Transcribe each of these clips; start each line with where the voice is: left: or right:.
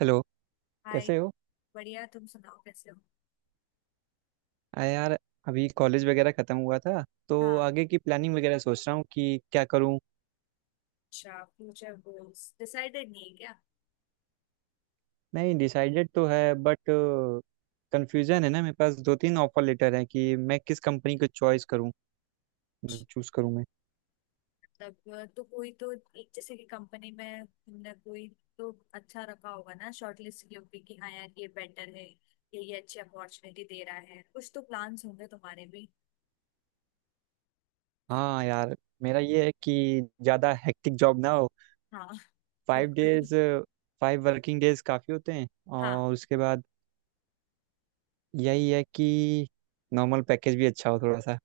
right: Hello.
left: Hi.
right: कैसे हो?
left: बढ़िया, तुम सुनाओ, कैसे हो?
right: आ यार, अभी कॉलेज वगैरह ख़त्म हुआ था तो
left: हाँ।
right: आगे की प्लानिंग वगैरह सोच रहा हूँ कि क्या करूँ।
left: अच्छा, फ्यूचर गोल्स डिसाइडेड नहीं है क्या?
right: नहीं, डिसाइडेड तो है बट कंफ्यूजन है ना। मेरे पास दो तीन ऑफर लेटर हैं कि मैं किस कंपनी को चॉइस करूँ, मतलब चूज़ करूँ मैं।
left: मतलब तो कोई तो एक, जैसे कि कंपनी में तुमने कोई तो अच्छा रखा होगा ना, शॉर्टलिस्ट की होगी कि हाँ यार, ये बेटर है, ये अच्छी अपॉर्चुनिटी दे रहा है, कुछ तो प्लान्स होंगे तुम्हारे भी।
right: हाँ यार, मेरा ये है कि ज़्यादा हेक्टिक जॉब ना हो।
left: हाँ
right: फाइव
left: बिल्कुल।
right: डेज 5 वर्किंग डेज काफ़ी होते हैं।
left: हाँ।
right: और उसके बाद यही है कि नॉर्मल पैकेज भी अच्छा हो थोड़ा सा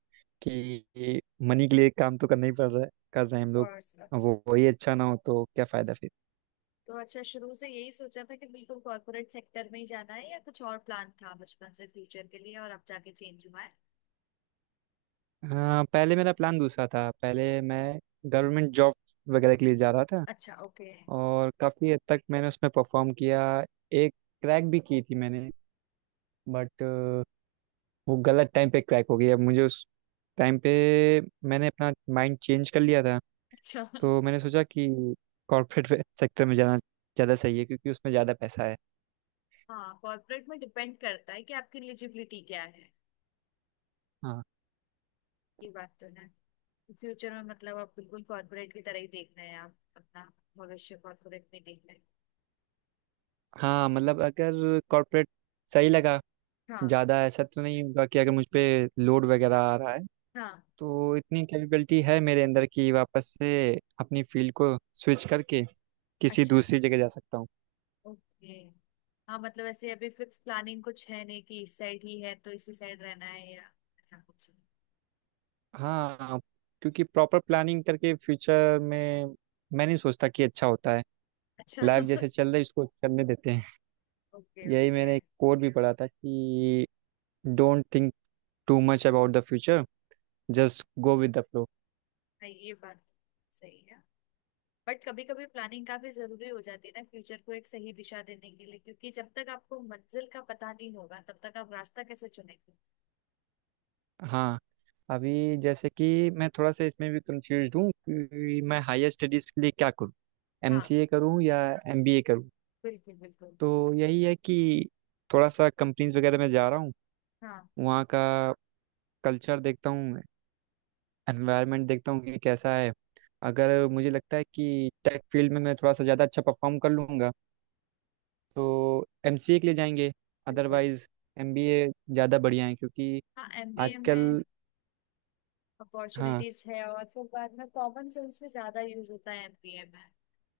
right: कि मनी के लिए काम तो करना ही पड़ रहा है, कर रहे हैं हम लोग।
left: कोर्स ऑफ
right: अब वो
left: कोर्स।
right: वही अच्छा ना हो तो क्या फ़ायदा फिर।
left: तो अच्छा, शुरू से यही सोचा था कि बिल्कुल कॉर्पोरेट सेक्टर में ही जाना है, या कुछ और प्लान था बचपन से फ्यूचर के लिए और अब जाके चेंज हुआ है?
right: हाँ, पहले मेरा प्लान दूसरा था। पहले मैं गवर्नमेंट जॉब वगैरह के लिए जा रहा था
left: अच्छा, ओके।
right: और काफ़ी हद तक मैंने उसमें परफॉर्म किया। एक क्रैक भी की थी मैंने बट वो गलत टाइम पे क्रैक हो गई। अब मुझे उस टाइम पे मैंने अपना माइंड चेंज कर लिया था।
left: अच्छा
right: तो मैंने सोचा कि कॉर्पोरेट सेक्टर में जाना ज़्यादा सही है क्योंकि उसमें ज़्यादा पैसा है।
left: हाँ, कॉर्पोरेट में डिपेंड करता है कि आपकी एलिजिबिलिटी क्या है।
right: हाँ।
left: ये बात तो है। फ्यूचर में मतलब आप बिल्कुल कॉर्पोरेट की तरह ही देखना है, आप अपना भविष्य कॉर्पोरेट में देखना है?
right: हाँ, मतलब अगर कॉर्पोरेट सही लगा,
left: हाँ।
right: ज़्यादा ऐसा तो नहीं होगा कि अगर मुझ पे लोड वगैरह आ रहा है
left: हाँ।
right: तो इतनी कैपेबिलिटी है मेरे अंदर कि वापस से अपनी फील्ड को स्विच करके किसी
left: अच्छा,
right: दूसरी जगह जा सकता हूँ।
left: ओके। हाँ मतलब ऐसे अभी फिक्स प्लानिंग कुछ है नहीं कि इस साइड ही है तो इसी साइड रहना है, या ऐसा कुछ।
right: हाँ, क्योंकि प्रॉपर प्लानिंग करके फ्यूचर में मैं नहीं सोचता कि अच्छा होता है।
left: अच्छा
right: लाइफ जैसे चल रही है इसको चलने देते हैं।
left: ओके,
right: यही,
left: ओके।
right: मैंने एक कोट भी पढ़ा था कि don't think too much about the future, just go with the flow.
left: हाँ, ये बात सही है। बट कभी कभी प्लानिंग काफी जरूरी हो जाती है ना, फ्यूचर को एक सही दिशा देने के लिए, क्योंकि जब तक आपको मंजिल का पता नहीं होगा, तब तक आप रास्ता कैसे चुनेंगे?
right: हाँ। अभी जैसे कि मैं थोड़ा सा इसमें भी कंफ्यूज हूँ कि मैं हायर स्टडीज़ के लिए क्या करूँ,
left: हाँ।
right: एमसीए करूँ या एमबीए करूँ।
left: बिल्कुल बिल्कुल।
right: तो यही है कि थोड़ा सा कंपनीज वगैरह में जा रहा हूँ,
left: हाँ,
right: वहाँ का कल्चर देखता हूँ, एनवायरनमेंट देखता हूँ कि कैसा है। अगर मुझे लगता है कि टेक फील्ड में मैं थोड़ा सा ज़्यादा अच्छा परफॉर्म कर लूँगा तो एमसीए के लिए जाएंगे,
left: बिल्कुल।
right: अदरवाइज एमबीए ज़्यादा बढ़िया है, क्योंकि
left: हाँ, एमबीए
right: आजकल।
left: में
right: हाँ।
left: अपॉर्चुनिटीज है, और फिर बाद में कॉमन सेंस भी ज्यादा यूज होता है एमबीए में,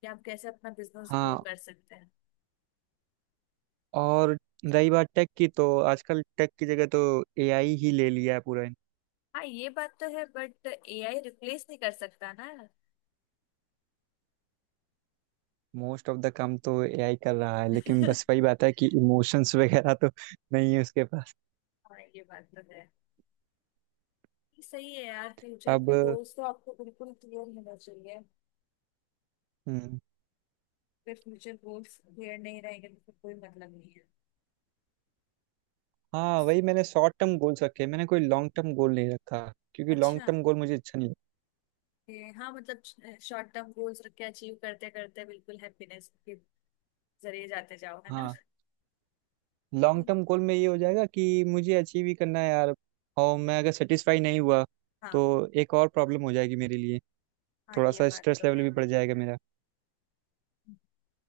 left: कि आप कैसे अपना बिजनेस ग्रो
right: हाँ।
left: कर सकते हैं।
right: और रही बात टेक की तो आजकल टेक की जगह तो एआई ही ले लिया है पूरा।
left: हाँ, ये बात तो है, बट एआई रिप्लेस नहीं कर सकता ना।
right: मोस्ट ऑफ द काम तो एआई कर रहा है लेकिन बस वही बात है कि इमोशंस वगैरह तो नहीं है उसके पास।
left: हाँ, ये बात तो है। सही है यार, फ्यूचर
right: अब।
left: के गोल्स तो आपको बिल्कुल क्लियर होना चाहिए।
right: हम्म,
left: फिर फ्यूचर गोल्स क्लियर नहीं रहेगा, तो फिर कोई मतलब नहीं है।
right: हाँ, वही मैंने शॉर्ट टर्म गोल्स रखे हैं। मैंने कोई लॉन्ग टर्म गोल नहीं रखा क्योंकि लॉन्ग
left: अच्छा।
right: टर्म गोल मुझे अच्छा नहीं
left: ये हाँ मतलब, शॉर्ट टर्म गोल्स रख के अचीव करते करते बिल्कुल हैप्पीनेस के जरिए जाते जाओ, है
right: लगता।
left: ना?
right: हाँ, लॉन्ग टर्म गोल में ये हो जाएगा कि मुझे अचीव ही करना है यार। और मैं अगर सेटिस्फाई नहीं हुआ
left: हाँ।
right: तो एक और प्रॉब्लम हो जाएगी मेरे लिए,
left: हाँ,
right: थोड़ा
left: ये
right: सा
left: बात
right: स्ट्रेस
left: तो
right: लेवल
left: है।
right: भी बढ़ जाएगा मेरा।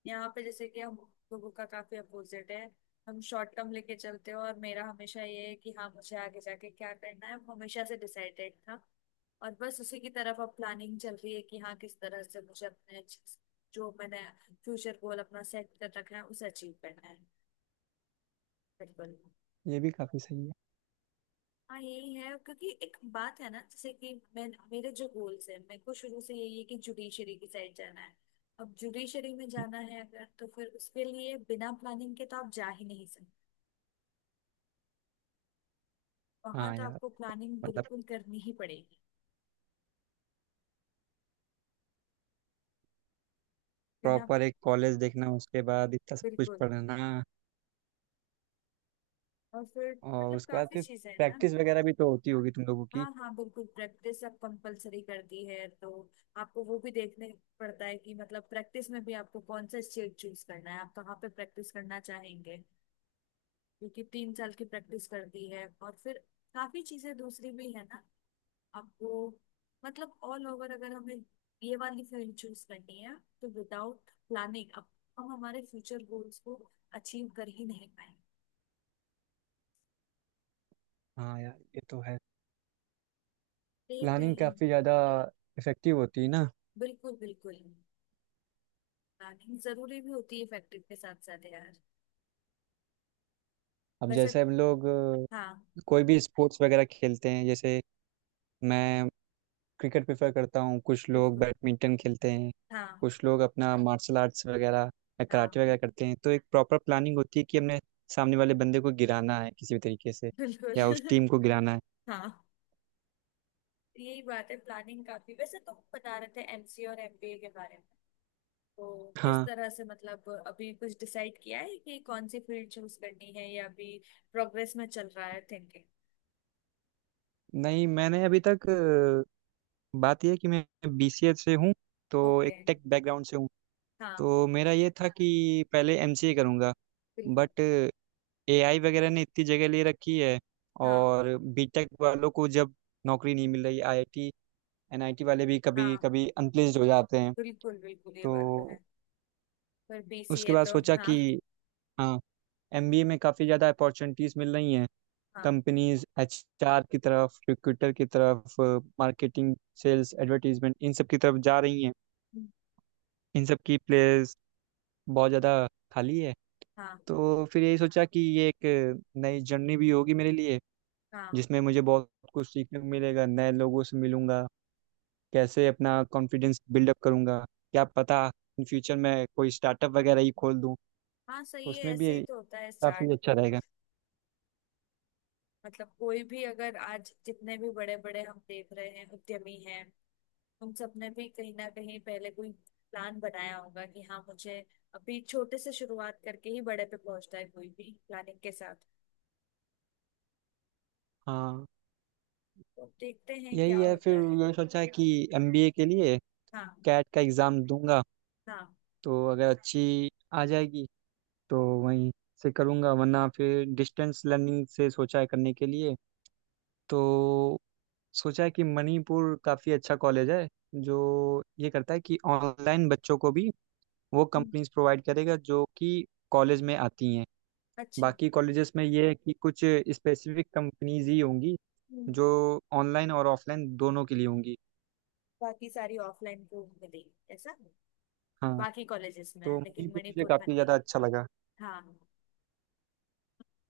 left: यहाँ पे जैसे कि हम लोगों का काफी अपोजिट है। हम शॉर्ट टर्म लेके चलते हो, और मेरा हमेशा ये है कि हाँ, मुझे आगे जाके क्या करना है, वो हमेशा से डिसाइडेड था। और बस उसी की तरफ अब प्लानिंग चल रही है कि हाँ, किस तरह से मुझे अपने जो मैंने फ्यूचर गोल अपना सेट कर रखा है, उसे अचीव करना है। बिल्कुल।
right: ये भी काफ़ी सही है।
left: हाँ यही है, क्योंकि एक बात है ना, जैसे कि मैं, मेरे जो गोल्स है, मेरे को शुरू से यही है कि जुडिशरी की साइड जाना है। अब जुडिशरी में जाना है अगर, तो फिर उसके लिए बिना प्लानिंग के तो आप जा ही नहीं सकते। वहां
right: हाँ
left: तो
right: यार,
left: आपको प्लानिंग
right: मतलब
left: बिल्कुल करनी ही पड़ेगी। बिना।
right: प्रॉपर एक कॉलेज देखना, उसके बाद इतना सब कुछ
left: बिल्कुल।
right: पढ़ना
left: और फिर,
right: और
left: मतलब
right: उसके बाद
left: काफी
right: फिर
left: चीजें हैं ना।
right: प्रैक्टिस वगैरह भी तो होती होगी तुम लोगों की।
left: हाँ हाँ बिल्कुल, प्रैक्टिस अब कंपलसरी कर दी है, तो आपको वो भी देखने पड़ता है कि मतलब प्रैक्टिस में भी आपको कौन सा स्टेट चूज करना है, आप कहाँ पे प्रैक्टिस करना चाहेंगे, क्योंकि तीन साल की प्रैक्टिस कर दी है। और फिर काफी चीजें दूसरी भी है ना आपको। मतलब ऑल ओवर अगर हमें ये वाली फील्ड चूज करनी है, तो विदाउट प्लानिंग अब हम हमारे फ्यूचर गोल्स को अचीव कर ही नहीं पाएंगे।
right: हाँ यार ये तो है,
left: देख रहे
right: प्लानिंग
left: हैं।
right: काफ़ी ज़्यादा इफेक्टिव होती है ना।
left: बिल्कुल बिल्कुल। प्लानिंग जरूरी भी होती है फैक्ट्री के साथ साथ यार।
right: अब
left: वैसे
right: जैसे हम लोग
left: हाँ।
right: कोई भी स्पोर्ट्स वगैरह खेलते हैं। जैसे मैं क्रिकेट प्रेफर करता हूँ, कुछ लोग
left: बिल्कुल।
right: बैडमिंटन खेलते हैं,
left: हाँ।
right: कुछ लोग अपना मार्शल आर्ट्स वगैरह या
left: हाँ।
right: कराटे वगैरह करते हैं, तो एक प्रॉपर प्लानिंग होती है कि हमने सामने वाले बंदे को गिराना है किसी भी तरीके से या उस
left: बिल्कुल
right: टीम को गिराना है।
left: हाँ, यही बात है। प्लानिंग काफी। वैसे तुम बता रहे थे एमसीए और एमबीए के बारे में, तो किस
right: हाँ।
left: तरह से, मतलब अभी कुछ डिसाइड किया है कि कौन सी फील्ड चूज करनी है, या अभी प्रोग्रेस में चल रहा है थिंकिंग?
right: नहीं, मैंने अभी तक बात यह है कि मैं बीसीए से हूँ, तो
left: ओके।
right: एक टेक बैकग्राउंड से हूँ।
left: हाँ।
right: तो मेरा ये था कि पहले एमसीए करूँगा
left: बिल्कुल।
right: बट एआई वगैरह ने इतनी जगह ले रखी है।
left: हाँ।
right: और बीटेक वालों को जब नौकरी नहीं मिल रही, आईआईटी एनआईटी वाले भी कभी
left: हाँ।
right: कभी अनप्लेस्ड हो जाते हैं।
left: बिल्कुल बिल्कुल, ये बात तो
right: तो
left: है। पर
right: उसके
left: बीसीए
right: बाद
left: तो
right: सोचा
left: हाँ।
right: कि हाँ, एमबीए में काफ़ी ज़्यादा अपॉर्चुनिटीज़ मिल रही हैं,
left: हाँ।
right: कंपनीज एचआर की तरफ, रिक्रूटर की तरफ, मार्केटिंग, सेल्स, एडवर्टीजमेंट, इन सब की तरफ जा रही हैं। इन सब की प्लेस बहुत ज़्यादा खाली है।
left: हाँ।
right: तो फिर यही सोचा कि ये एक नई जर्नी भी होगी मेरे लिए,
left: हाँ।
right: जिसमें मुझे बहुत कुछ सीखने को मिलेगा, नए लोगों से मिलूंगा, कैसे अपना कॉन्फिडेंस बिल्डअप करूंगा। क्या पता इन फ्यूचर में कोई स्टार्टअप वगैरह ही खोल दूं,
left: हाँ, सही है,
right: उसमें
left: ऐसे ही
right: भी
left: तो होता है
right: काफ़ी
left: स्टार्ट।
right: अच्छा रहेगा।
left: मतलब कोई भी, अगर आज जितने भी बड़े बड़े हम देख रहे हैं उद्यमी हैं, उन सब ने भी कहीं ना कहीं पहले कोई प्लान बनाया होगा कि हाँ, मुझे अभी छोटे से शुरुआत करके ही बड़े पे पहुंचता है कोई भी, प्लानिंग के साथ।
right: हाँ,
left: तो देखते हैं
right: यही
left: क्या
right: है
left: होता
right: फिर
left: है।
right: ये सोचा कि एमबीए के लिए
left: हाँ।
right: कैट का एग्ज़ाम दूंगा,
left: हाँ।
right: तो अगर अच्छी आ जाएगी तो वहीं से करूंगा, वरना फिर डिस्टेंस लर्निंग से सोचा है करने के लिए। तो सोचा कि मणिपुर काफ़ी अच्छा कॉलेज है, जो ये करता है कि ऑनलाइन बच्चों को भी वो
left: हम्म,
right: कंपनीज प्रोवाइड करेगा जो कि कॉलेज में आती हैं।
left: अच्छा।
right: बाकी कॉलेजेस में ये है कि कुछ स्पेसिफिक कंपनीज ही होंगी
left: हम्म,
right: जो ऑनलाइन और ऑफलाइन दोनों के लिए होंगी।
left: बाकी सारी ऑफलाइन कोर्स मिली, ऐसा?
right: हाँ,
left: बाकी कॉलेजेस में है,
right: तो
left: लेकिन
right: मणिपुर मुझे
left: मणिपुर में
right: काफ़ी
left: नहीं।
right: ज़्यादा अच्छा लगा।
left: हाँ।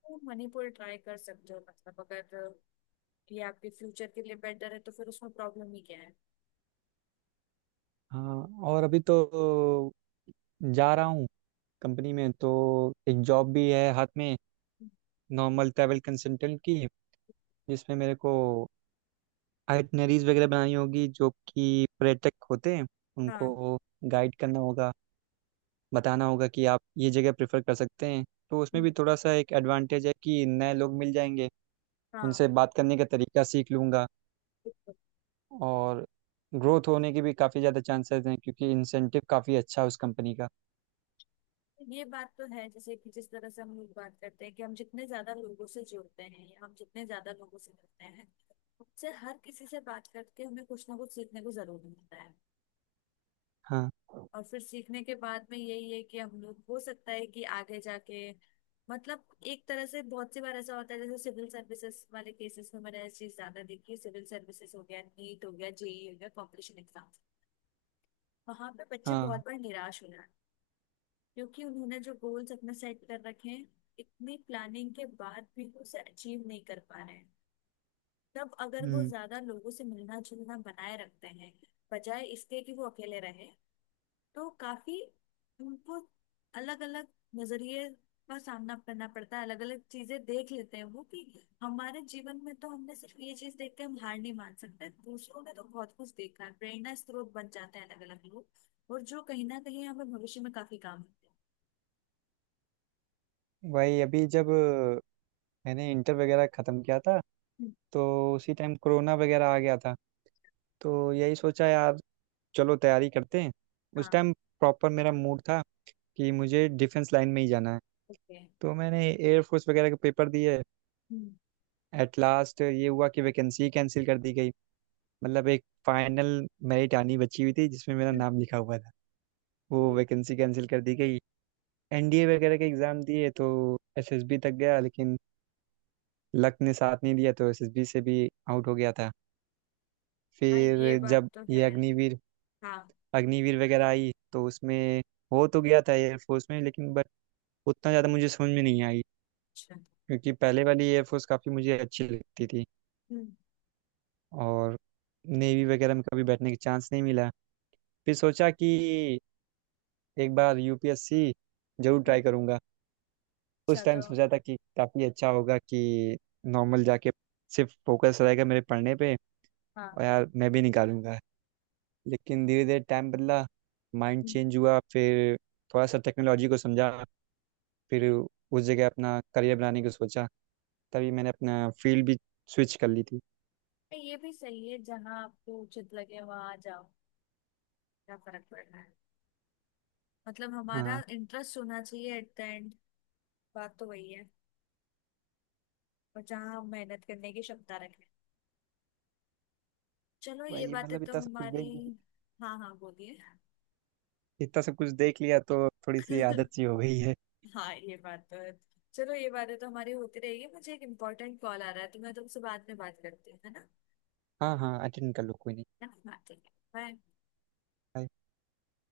left: तो मणिपुर ट्राई कर सकते हो, मतलब अगर ये आपके फ्यूचर के लिए बेटर है, तो फिर उसमें प्रॉब्लम ही क्या है?
right: हाँ, और अभी तो जा रहा हूँ कंपनी में, तो एक जॉब भी है हाथ में, नॉर्मल ट्रैवल कंसल्टेंट की, जिसमें मेरे को आइटनरीज वगैरह बनानी होगी, जो कि पर्यटक होते हैं
left: हाँ।
right: उनको गाइड करना होगा, बताना होगा कि आप ये जगह प्रेफर कर सकते हैं। तो उसमें भी थोड़ा सा एक एडवांटेज है कि नए लोग मिल जाएंगे,
left: हाँ।
right: उनसे बात करने का तरीका सीख लूँगा।
left: बिल्कुल।
right: और ग्रोथ होने के भी काफ़ी ज़्यादा चांसेस हैं क्योंकि इंसेंटिव काफ़ी अच्छा है उस कंपनी का।
left: ये बात तो है, जैसे कि जिस तरह से हम लोग बात करते हैं कि हम जितने ज्यादा लोगों से जुड़ते हैं या हम जितने ज्यादा लोगों से मिलते हैं, उससे हर किसी से बात करके हमें कुछ ना कुछ सीखने को जरूर मिलता है।
right: हाँ।
left: और फिर सीखने के बाद में यही है कि हम लोग, हो सकता है कि आगे जाके, मतलब एक तरह से बहुत सी बार ऐसा होता है, जैसे सिविल सर्विसेज वाले केसेस में मैंने ये चीज ज्यादा देखी है। सिविल सर्विसेज हो गया, नीट हो गया, जेई हो गया, कॉम्पिटिशन एग्जाम, वहां पे बच्चे
right: हाँ।
left: बहुत बार निराश हो जाते हैं, क्योंकि उन्होंने जो गोल्स अपने सेट कर रखे हैं, इतनी प्लानिंग के बाद भी वो उसे अचीव नहीं कर पा रहे हैं। तब अगर वो
right: हम्म।
left: ज्यादा लोगों से मिलना जुलना बनाए रखते हैं, बजाय इसके कि वो अकेले रहे, तो काफी उनको अलग अलग नजरिए का सामना करना पड़ता है, अलग अलग चीजें देख लेते हैं वो, कि हमारे जीवन में तो हमने सिर्फ ये चीज देख के हम हार नहीं मान सकते, दूसरों ने तो बहुत कुछ देखा है। प्रेरणा स्रोत बन जाते हैं अलग अलग लोग, और जो कहीं ना कहीं हमें भविष्य में काफी काम आते हैं।
right: वही, अभी जब मैंने इंटर वगैरह ख़त्म किया था
left: हम्म।
right: तो उसी टाइम कोरोना वगैरह आ गया था, तो यही सोचा यार, चलो तैयारी करते हैं। उस
left: हाँ।
right: टाइम प्रॉपर मेरा मूड था कि मुझे डिफेंस लाइन में ही जाना है।
left: ओके।
right: तो मैंने एयरफोर्स वगैरह के पेपर दिए।
left: हम्म।
right: एट लास्ट ये हुआ कि वैकेंसी कैंसिल कर दी गई। मतलब एक फाइनल मेरिट आनी बची हुई थी जिसमें मेरा नाम लिखा हुआ था, वो
left: तो,
right: वैकेंसी कैंसिल कर दी गई। एनडीए वगैरह के एग्ज़ाम दिए तो एसएसबी तक गया, लेकिन लक ने साथ नहीं दिया तो एसएसबी से भी आउट हो गया था।
left: हाँ, ये
right: फिर
left: बात
right: जब
left: तो
right: ये
left: है।
right: अग्निवीर
left: हाँ।
right: अग्निवीर वगैरह आई तो उसमें हो तो गया था एयरफोर्स में, लेकिन उतना ज़्यादा मुझे समझ में नहीं आई,
left: अच्छा।
right: क्योंकि पहले वाली एयरफोर्स काफ़ी मुझे अच्छी लगती थी।
left: हम्म,
right: और नेवी वगैरह में कभी बैठने का चांस नहीं मिला। फिर सोचा कि एक बार यूपीएससी जरूर ट्राई करूँगा। उस
left: अच्छा।
right: टाइम
left: तो
right: सोचा था कि काफ़ी अच्छा होगा कि नॉर्मल जाके सिर्फ फोकस रहेगा मेरे पढ़ने पे
left: हाँ।
right: और यार मैं भी निकालूंगा। लेकिन धीरे धीरे टाइम बदला, माइंड
left: हम्म।
right: चेंज हुआ। फिर थोड़ा सा टेक्नोलॉजी को समझा, फिर उस जगह अपना करियर बनाने को सोचा, तभी मैंने अपना फील्ड भी स्विच कर ली थी।
left: ये भी सही है, जहाँ आपको उचित लगे वहां जाओ, क्या फर्क पड़ रहा है। मतलब हमारा
right: हाँ
left: इंटरेस्ट होना चाहिए, एट द एंड बात तो वही है। और जहाँ हम मेहनत करने की क्षमता रखें। चलो, ये
right: भाई,
left: बातें
right: मतलब
left: तो हमारी। हाँ, हाँ, बोलिए।
right: इतना सब कुछ देख लिया तो थोड़ी सी आदत सी हो गई है।
left: हाँ, ये बात तो है। चलो, ये बातें तो हमारी होती रहेगी, मुझे एक इम्पोर्टेंट कॉल आ रहा है, तो मैं तुमसे बाद में बात करती हूँ, है ना?
right: हाँ हाँ, अटेंड कर लो, कोई
left: है ना? हाँ, ठीक है, बाय।
right: नहीं।